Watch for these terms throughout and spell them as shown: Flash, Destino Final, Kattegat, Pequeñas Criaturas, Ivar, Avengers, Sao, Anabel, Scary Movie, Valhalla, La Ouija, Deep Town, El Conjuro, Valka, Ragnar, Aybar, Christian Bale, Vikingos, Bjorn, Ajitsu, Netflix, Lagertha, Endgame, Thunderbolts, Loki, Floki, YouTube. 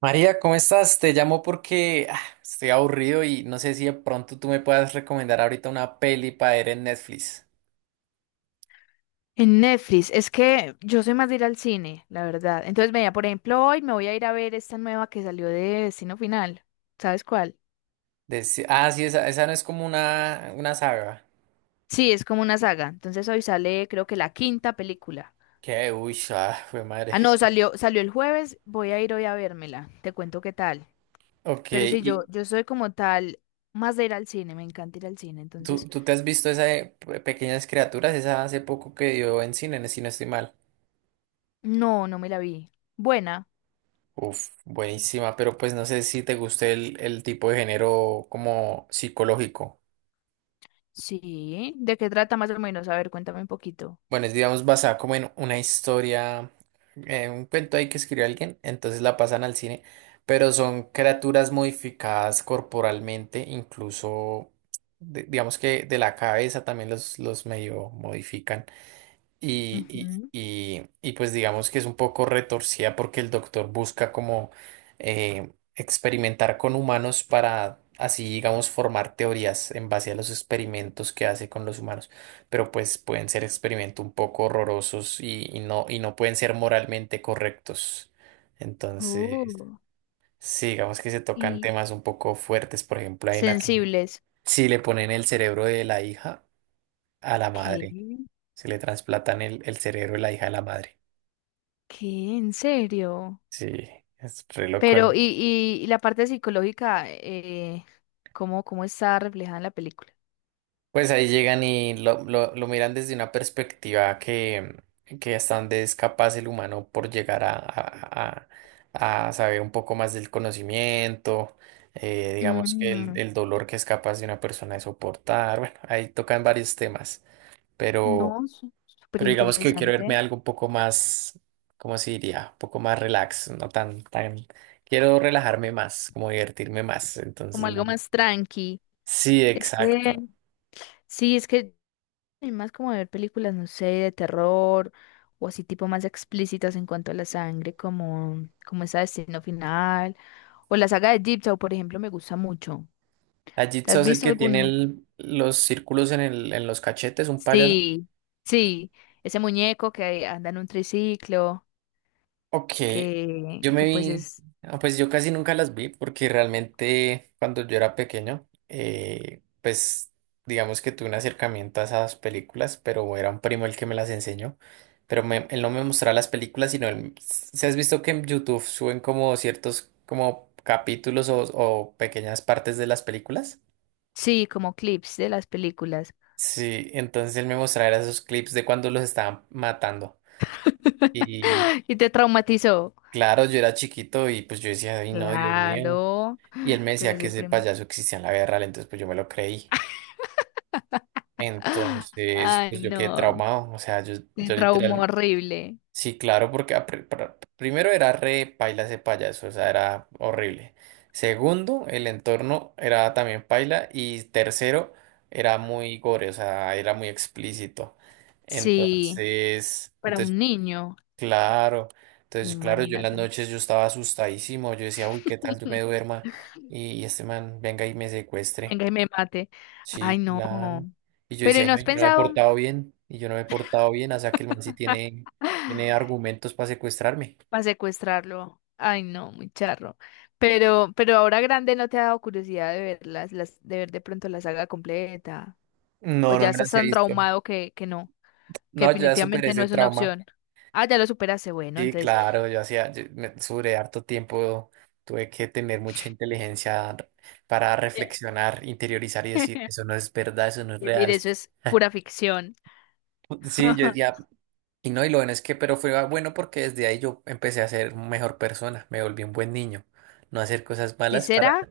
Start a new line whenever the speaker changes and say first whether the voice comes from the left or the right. right: María, ¿cómo estás? Te llamo porque estoy aburrido y no sé si de pronto tú me puedas recomendar ahorita una peli para ver en Netflix.
left: En Netflix, es que yo soy más de ir al cine, la verdad. Entonces, vea, por ejemplo, hoy me voy a ir a ver esta nueva que salió de Destino Final. ¿Sabes cuál?
right: Sí, esa no es como una saga.
left: Sí, es como una saga. Entonces hoy sale, creo que la quinta película.
right: Que, uy, ah, fue madre.
left: Ah, no, salió, salió el jueves, voy a ir hoy a vérmela. Te cuento qué tal.
right: Ok,
left: Pero sí, yo,
right: ¿y
left: yo soy como tal, más de ir al cine, me encanta ir al cine. Entonces,
right: tú te has visto esa de Pequeñas Criaturas? Esa hace poco que dio en cine, si no estoy mal.
left: no, no me la vi. Buena.
right: Uf, buenísima, pero pues no sé si te guste el tipo de género como psicológico.
left: Sí. ¿De qué trata más o menos? A ver, cuéntame un poquito.
right: Bueno, es digamos basada como en una historia, en un cuento ahí que escribió alguien, entonces la pasan al cine, pero son criaturas modificadas corporalmente, incluso digamos que de la cabeza también los medio modifican. Y,
left: Ujú.
right: pues digamos que es un poco retorcida porque el doctor busca como experimentar con humanos para así, digamos, formar teorías en base a los experimentos que hace con los humanos. Pero pues pueden ser experimentos un poco horrorosos y no pueden ser moralmente correctos. Entonces,
left: Oh,
right: sí, digamos que se tocan
left: y
right: temas un poco fuertes. Por ejemplo, hay una que
left: sensibles.
right: si le ponen el cerebro de la hija a la
left: ¿Qué?
right: madre. Se le trasplantan el cerebro de la hija a la madre.
left: ¿Qué? ¿En serio?
right: Sí, es re loco,
left: Pero, ¿y,
right: ¿no?
left: y, y la parte psicológica, cómo está reflejada en la película?
right: Pues ahí llegan y lo miran desde una perspectiva que hasta donde es capaz el humano por llegar a saber un poco más del conocimiento, digamos que
left: Mm,
right: el dolor que es capaz de una persona de soportar. Bueno, ahí tocan varios temas, pero.
left: no, súper
right: Pero digamos que yo quiero verme
left: interesante.
right: algo un poco más, ¿cómo se diría? Un poco más relax, no tan, tan. Quiero relajarme más, como divertirme más. Entonces,
left: Como algo
right: no.
left: más tranqui.
right: Sí,
left: Es que,
right: exacto.
left: sí, es que soy más como de ver películas, no sé, de terror o así tipo más explícitas en cuanto a la sangre, como, como esa de Destino Final o la saga de Deep Town, por ejemplo, me gusta mucho. ¿Te
right: Ajitsu
left: has
right: es el
left: visto
right: que tiene
left: alguna?
right: los círculos en, el, en los cachetes, un payaso.
left: Sí, sí, ese muñeco que anda en un triciclo,
right: Ok,
left: que,
right: yo me
left: que pues
right: vi,
left: es,
right: ah, pues yo casi nunca las vi porque realmente cuando yo era pequeño, pues digamos que tuve un acercamiento a esas películas, pero era un primo el que me las enseñó, pero él no me mostraba las películas, sino él, si has visto que en YouTube suben como ciertos como capítulos o pequeñas partes de las películas.
left: sí, como clips de las películas.
right: Sí, entonces él me mostraba esos clips de cuando los estaban matando. Y
left: Y te traumatizó.
right: claro, yo era chiquito y pues yo decía, ay no, Dios mío.
left: Claro,
right: Y él me
left: pero
right: decía que
left: ese
right: ese
left: primo.
right: payaso existía en la guerra, entonces pues yo me lo creí.
left: ¡Ah!
right: Entonces,
left: Ay,
right: pues yo quedé
left: no,
right: traumado. O sea,
left: te
right: yo
left: traumó
right: literal.
left: horrible.
right: Sí, claro, porque primero era re paila ese payaso, o sea, era horrible. Segundo, el entorno era también paila. Y tercero, era muy gore, o sea, era muy explícito.
left: Sí,
right: Entonces,
left: para
right: entonces,
left: un niño,
right: claro. Entonces, claro, yo en las
left: imagínate.
right: noches yo estaba asustadísimo. Yo decía, uy, ¿qué tal yo me duerma? Y este man venga y me secuestre.
left: Venga y me mate. Ay,
right: Sí,
left: no.
right: claro. Y yo
left: ¿Pero y
right: decía, "Ay,
left: no
right: no,
left: has
right: yo no me he
left: pensado?
right: portado bien, y yo no me he portado bien, o sea que el man sí tiene argumentos para secuestrarme."
left: Para secuestrarlo. Ay, no, muy charro. Pero ahora grande no te ha dado curiosidad de ver de ver de pronto la saga completa. O
right: No,
left: ya
right: no me
left: estás
right: las he
left: tan
right: visto.
left: traumado que no, que
right: No, ya superé
left: definitivamente no
right: ese
left: es una
right: trauma.
left: opción. Ah, ya lo superaste, bueno,
right: Sí,
left: entonces.
right: claro, yo hacía, sobre harto tiempo tuve que tener mucha para
left: eh,
right: reflexionar, interiorizar y decir, eso no es verdad, eso no es
left: Es decir,
right: real.
left: eso es pura ficción.
right: Sí, yo decía, y no, y lo bueno es que, pero fue bueno porque desde ahí yo empecé a ser mejor persona, me volví un buen niño, no hacer cosas
left: Si
right: malas para.
left: será,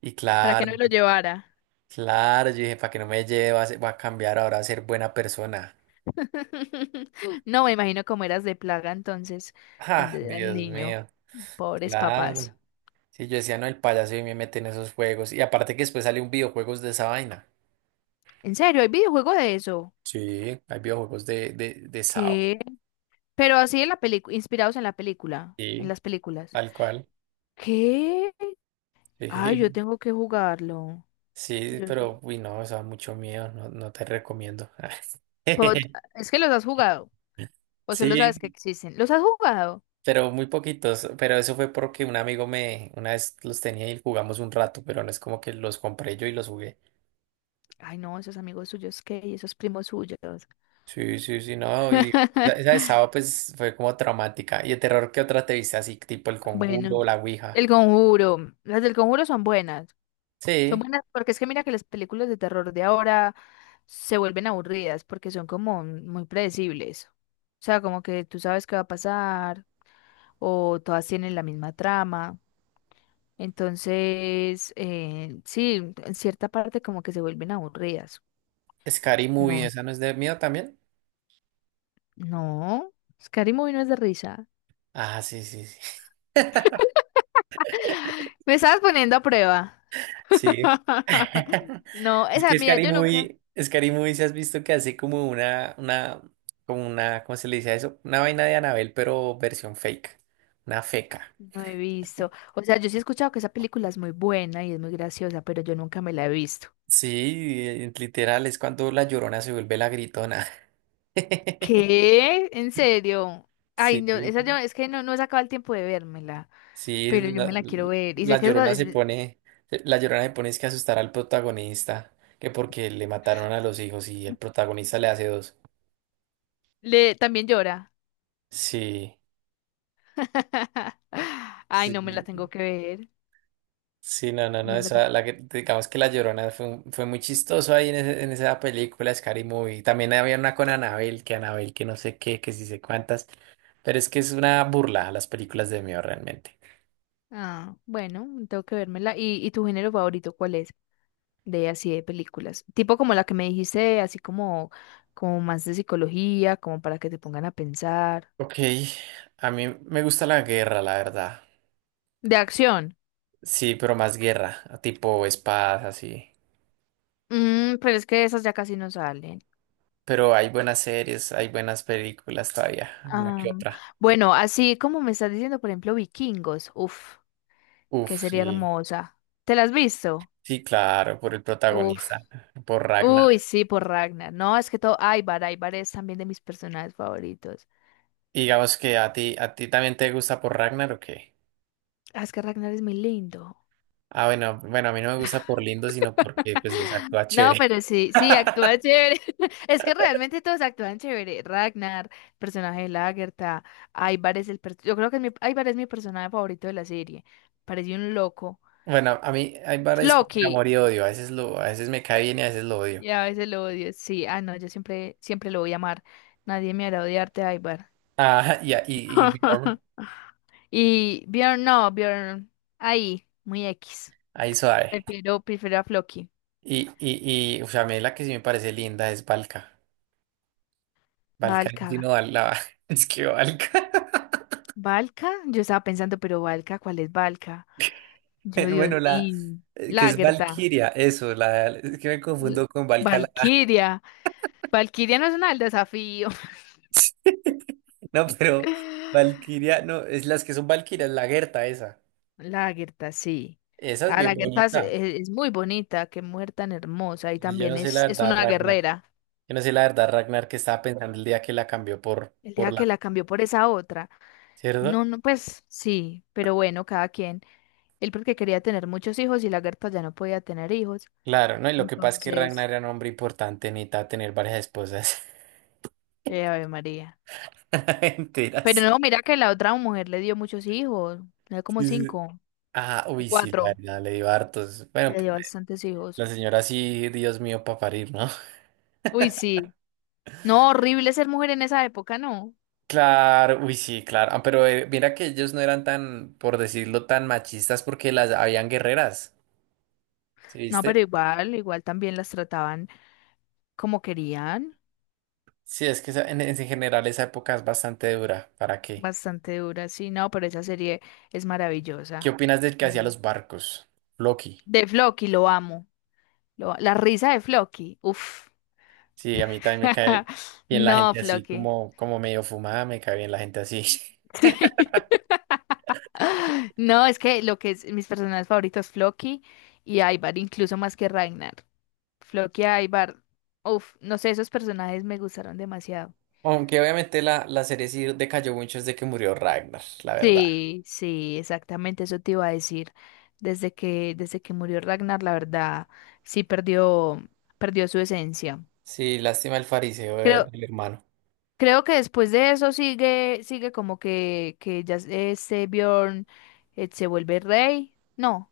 right: Y
left: ¿para qué
right: claro,
left: no lo llevara?
right: claro, yo dije, para que no me lleve, va a cambiar ahora a ser buena persona.
left: No, me imagino cómo eras de plaga entonces
right: Ah,
left: cuando eras
right: Dios
left: niño.
right: mío,
left: Pobres
right: claro.
left: papás.
right: Sí, yo decía, no, el payaso y me mete en esos juegos. Y aparte que después salió un videojuegos de esa vaina.
left: ¿En serio? ¿Hay videojuego de eso?
right: Sí, hay videojuegos de Sao.
left: Pero así en la película, inspirados en la película, en
right: Sí,
left: las películas.
right: tal cual.
left: ¿Qué? Ay, yo
right: Sí,
left: tengo que jugarlo.
right: sí,
left: Yo-
right: pero, uy, no, eso da mucho miedo, no, no te recomiendo.
left: Pod- Es que los has jugado, o solo sabes
right: Sí,
left: que existen. ¿Los has jugado?
right: pero muy poquitos. Pero eso fue porque un amigo me, una vez los tenía y jugamos un rato, pero no es como que los compré yo y los jugué.
left: Ay, no, esos amigos suyos, ¿qué? Y esos primos suyos.
right: Sí, sí, sí, no, y esa de sábado pues fue como traumática. ¿Y de terror qué otra te viste así, tipo El
left: Bueno,
right: Conjuro, La Ouija?
left: El Conjuro. Las del Conjuro son buenas. Son
right: Sí,
left: buenas porque es que mira que las películas de terror de ahora se vuelven aburridas porque son como muy predecibles. O sea, como que tú sabes qué va a pasar o todas tienen la misma trama. Entonces, sí, en cierta parte como que se vuelven aburridas.
right: Scary Movie,
left: No,
right: ¿esa no es de miedo también?
left: no, Scary Movie no es de risa.
right: Ah, sí, sí, sí.
left: Me estabas poniendo a prueba.
right: Sí.
left: No,
right: Es
left: esa,
right: que
left: mira, yo nunca
right: Scary Movie, si has visto que hace como como una, ¿cómo se le dice a eso? Una vaina de Anabel, pero versión fake, una feca.
left: no he visto. O sea, yo sí he escuchado que esa película es muy buena y es muy graciosa, pero yo nunca me la he visto.
right: Sí, literal, es cuando la llorona se vuelve la gritona.
left: ¿Qué? ¿En serio? Ay, no, esa
right: Sí.
left: yo, es que no, no he sacado el tiempo de vérmela,
right: Sí,
left: pero yo me la quiero ver. Y sé
right: la
left: que es, ba-
right: Llorona se
left: es-
right: pone, la Llorona se pone es que asustar al protagonista, que porque le mataron a los hijos y el protagonista le hace dos.
left: le, también llora.
right: Sí,
left: Ay,
right: sí,
left: no me la tengo que ver.
right: sí, no, no, no,
left: Me la de
right: esa, digamos que la Llorona fue, fue muy chistoso ahí en, en esa película, Scary Movie. También había una con Anabel, que no sé qué, que sí sé cuántas, pero es que es una burla a las películas de miedo realmente.
left: Ah, bueno, tengo que vérmela. y, tu género favorito cuál es? De así de películas. Tipo como la que me dijiste, así como, como más de psicología, como para que te pongan a pensar.
right: Ok, a mí me gusta la guerra, la verdad.
left: De acción.
right: Sí, pero más guerra, tipo espadas, así.
left: Mm, pero es que esas ya casi no salen.
right: Pero hay buenas series, hay buenas películas todavía, una
left: Ah,
right: que otra.
left: bueno, así como me estás diciendo, por ejemplo, Vikingos. Uf,
right: Uf,
left: que sería
right: sí,
left: hermosa. ¿Te la has visto?
right: sí, claro, por el
left: Uf.
right: protagonista, por Ragnar.
left: Uy, sí, por Ragnar. No, es que todo. Aybar, Aybar es también de mis personajes favoritos.
right: Y digamos que a ti también te gusta por Ragnar o qué?
left: Ah, es que Ragnar es muy lindo.
right: Ah, bueno, bueno, a mí no me gusta por lindo, sino porque pues es actúa
left: No,
right: chévere.
left: pero sí, sí, actúa chévere. Es que realmente todos actúan chévere. Ragnar, personaje de Lagertha, Ivar es el... per- yo creo que es mi... Ivar es mi personaje favorito de la serie. Parece un loco.
right: Bueno, a mí hay varias como que
left: Loki,
right: amor y odio, a veces lo, a veces me cae bien y a veces lo odio.
left: y a veces lo odio. Sí, ah, no, yo siempre, siempre lo voy a amar. Nadie me hará odiarte, Ivar.
right: Ah, y Bjorn,
left: Y Bjorn, no, Bjorn, ahí, muy X.
right: ahí suave.
left: Prefiero, prefiero a Floki.
right: O sea, a mí la que sí me parece linda es Valka. Valka, no,
left: Valka.
right: sino Val- la, es que Valka.
left: ¿Valka? Yo estaba pensando, pero Valka, ¿cuál es Valka? Yo, Dios
right: Bueno, la
left: mío.
right: que es
left: Lagertha.
right: Valkyria, eso, la es que me
left: L-
right: confundo con Valhalla.
left: Valkyria. Valkyria no es una del desafío.
right: No, pero Valkyria, no, es las que son Valkyrias, la Gerta esa.
left: Lagertha, sí.
right: Esa es
left: Ah,
right: bien
left: Lagertha
right: bonita.
left: es muy bonita, qué mujer tan hermosa. Y
right: Y yo no
left: también
right: sé la
left: es
right: verdad,
left: una
right: Ragnar.
left: guerrera.
right: Yo no sé la verdad, Ragnar, que estaba pensando el día que la cambió
left: El día
right: por la,
left: que la cambió por esa otra. No,
right: ¿cierto?
left: no, pues sí, pero bueno, cada quien. Él porque quería tener muchos hijos y Lagertha ya no podía tener hijos.
right: Claro, ¿no? Y lo que pasa es que Ragnar
left: Entonces,
right: era un hombre importante, necesitaba tener varias esposas
left: Ave María. Pero
right: enteras.
left: no, mira que la otra mujer le dio muchos hijos. Le dio como
right: Sí.
left: cinco
right: Ah,
left: o
right: uy, sí, la
left: cuatro.
right: verdad, le dio hartos. Bueno,
left: Le dio bastantes hijos.
right: la señora sí, Dios mío, para parir, ¿no?
left: Uy, sí. No, horrible ser mujer en esa época, no.
right: Claro, uy, sí, claro. Ah, pero mira que ellos no eran tan, por decirlo, tan machistas porque las habían guerreras, ¿sí
left: No, pero
right: viste?
left: igual, igual también las trataban como querían.
right: Sí, es que en general esa época es bastante dura. ¿Para qué?
left: Bastante dura sí, no, pero esa serie es
right: ¿Qué
left: maravillosa.
right: opinas del que hacía
left: No.
right: los barcos? Loki.
left: De Floki, lo amo. Lo- la risa de Floki, uff.
right: Sí, a mí también me cae bien la
left: No,
right: gente así,
left: Floki.
right: como, como medio fumada, me cae bien la gente así.
left: Sí. No, es que lo que es mis personajes favoritos, Floki y Ivar, incluso más que Ragnar. Floki y Ivar, uff, no sé, esos personajes me gustaron demasiado.
right: Aunque obviamente la serie sí decayó mucho desde que murió Ragnar, la verdad.
left: Sí, sí, exactamente eso te iba a decir. Desde que murió Ragnar, la verdad, sí perdió, perdió su esencia.
right: Sí, lástima el fariseo
left: Creo,
right: del hermano.
left: creo que después de eso sigue, sigue como que ya este Bjorn se vuelve rey. No,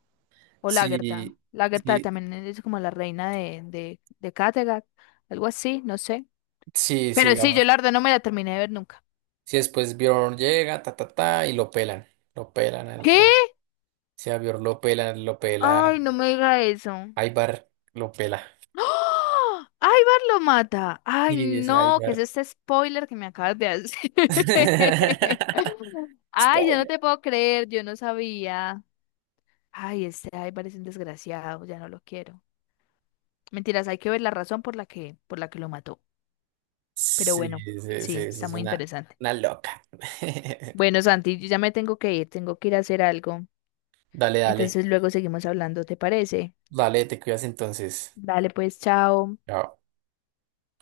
left: o Lagertha.
right: Sí,
left: Lagertha
right: sí.
left: también es como la reina de Kattegat, algo así, no sé.
right: Sí,
left: Pero sí, yo
right: sigamos.
left: la verdad no me la terminé de ver nunca.
right: Si después Bjorn llega, ta, ta, ta, y lo pelan. Lo pelan.
left: ¿Qué?
right: Si a Bjorn lo pelan, lo pela.
left: Ay, no me diga eso.
right: Ivar lo pela.
left: ¡Ah! ¡Ivar lo mata! ¡Ay,
right: Y ese
left: no! ¿Qué es
right: Ivar.
left: este spoiler que me acabas de hacer? ¡Ay, yo no
right: Spoiler.
left: te puedo creer! Yo no sabía. ¡Ay, este Ivar es un desgraciado! Ya no lo quiero. Mentiras, hay que ver la razón por la que lo mató. Pero
right: Sí,
left: bueno,
right: sí, sí, sí,
left: sí, está
right: es
left: muy interesante.
right: una loca.
left: Bueno, Santi, yo ya me tengo que ir. Tengo que ir a hacer algo.
right: Dale, dale.
left: Entonces luego seguimos hablando, ¿te parece?
right: Dale, te cuidas entonces.
left: Dale, pues, chao.
right: Chao.